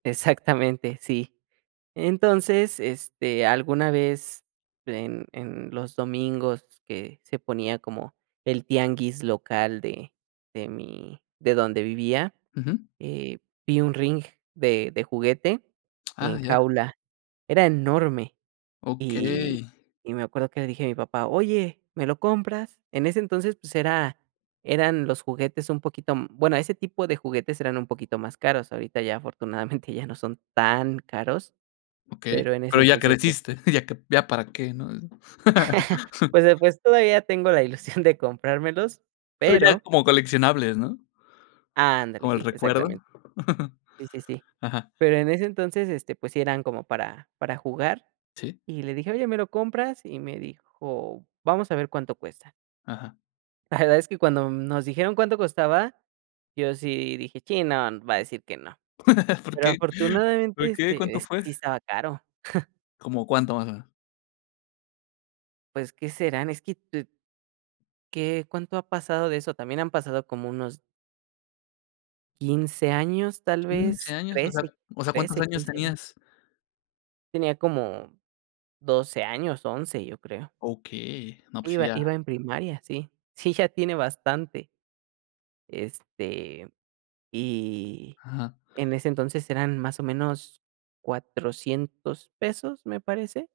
Exactamente, sí. Entonces, este, alguna vez en en los domingos que se ponía como el tianguis local de de mi de donde vivía, Ujú. eh, vi un ring de de juguete en Ah, ya. jaula, era enorme. Y Okey. y me acuerdo que le dije a mi papá: "Oye, ¿me lo compras?". En ese entonces, pues era eran los juguetes un poquito, mm, bueno, ese tipo de juguetes eran un poquito más caros, ahorita ya afortunadamente ya no son tan caros, Okey, pero en ese pero ya entonces, pues creciste, sí. ya que ya para qué, ¿no? Pues, eh, pues, todavía tengo la ilusión de comprármelos, Pero ya es pero como coleccionables, ¿no? Ándale, Como el sí. recuerdo. Exactamente. Sí, sí, sí. Ajá. Pero en ese entonces, este, pues sí eran como para para jugar Sí. y le dije: "Oye, ¿me lo compras?". Y me dijo: "Vamos a ver cuánto cuesta". Ajá. La verdad es que cuando nos dijeron cuánto costaba, yo sí dije: "Chin, no, va a decir que no." ¿Por Pero qué? afortunadamente, ¿Por qué? este, ¿Cuánto eh, fue? sí estaba caro. ¿Cómo cuánto más o menos? Pues, ¿qué serán? Es que, tu ¿Qué? ¿Cuánto ha pasado de eso? También han pasado como unos 15 años, tal ¿15 vez, años? O sea trece, o sea, ¿cuántos trece, años quince años. tenías? Tenía como 12 años, 11, yo creo. Okey. No, pues Iba ya iba en primaria, sí. Sí, ya tiene bastante. Este, y Ajá. en ese entonces eran más o menos, ¿$400 pesos? Me parece.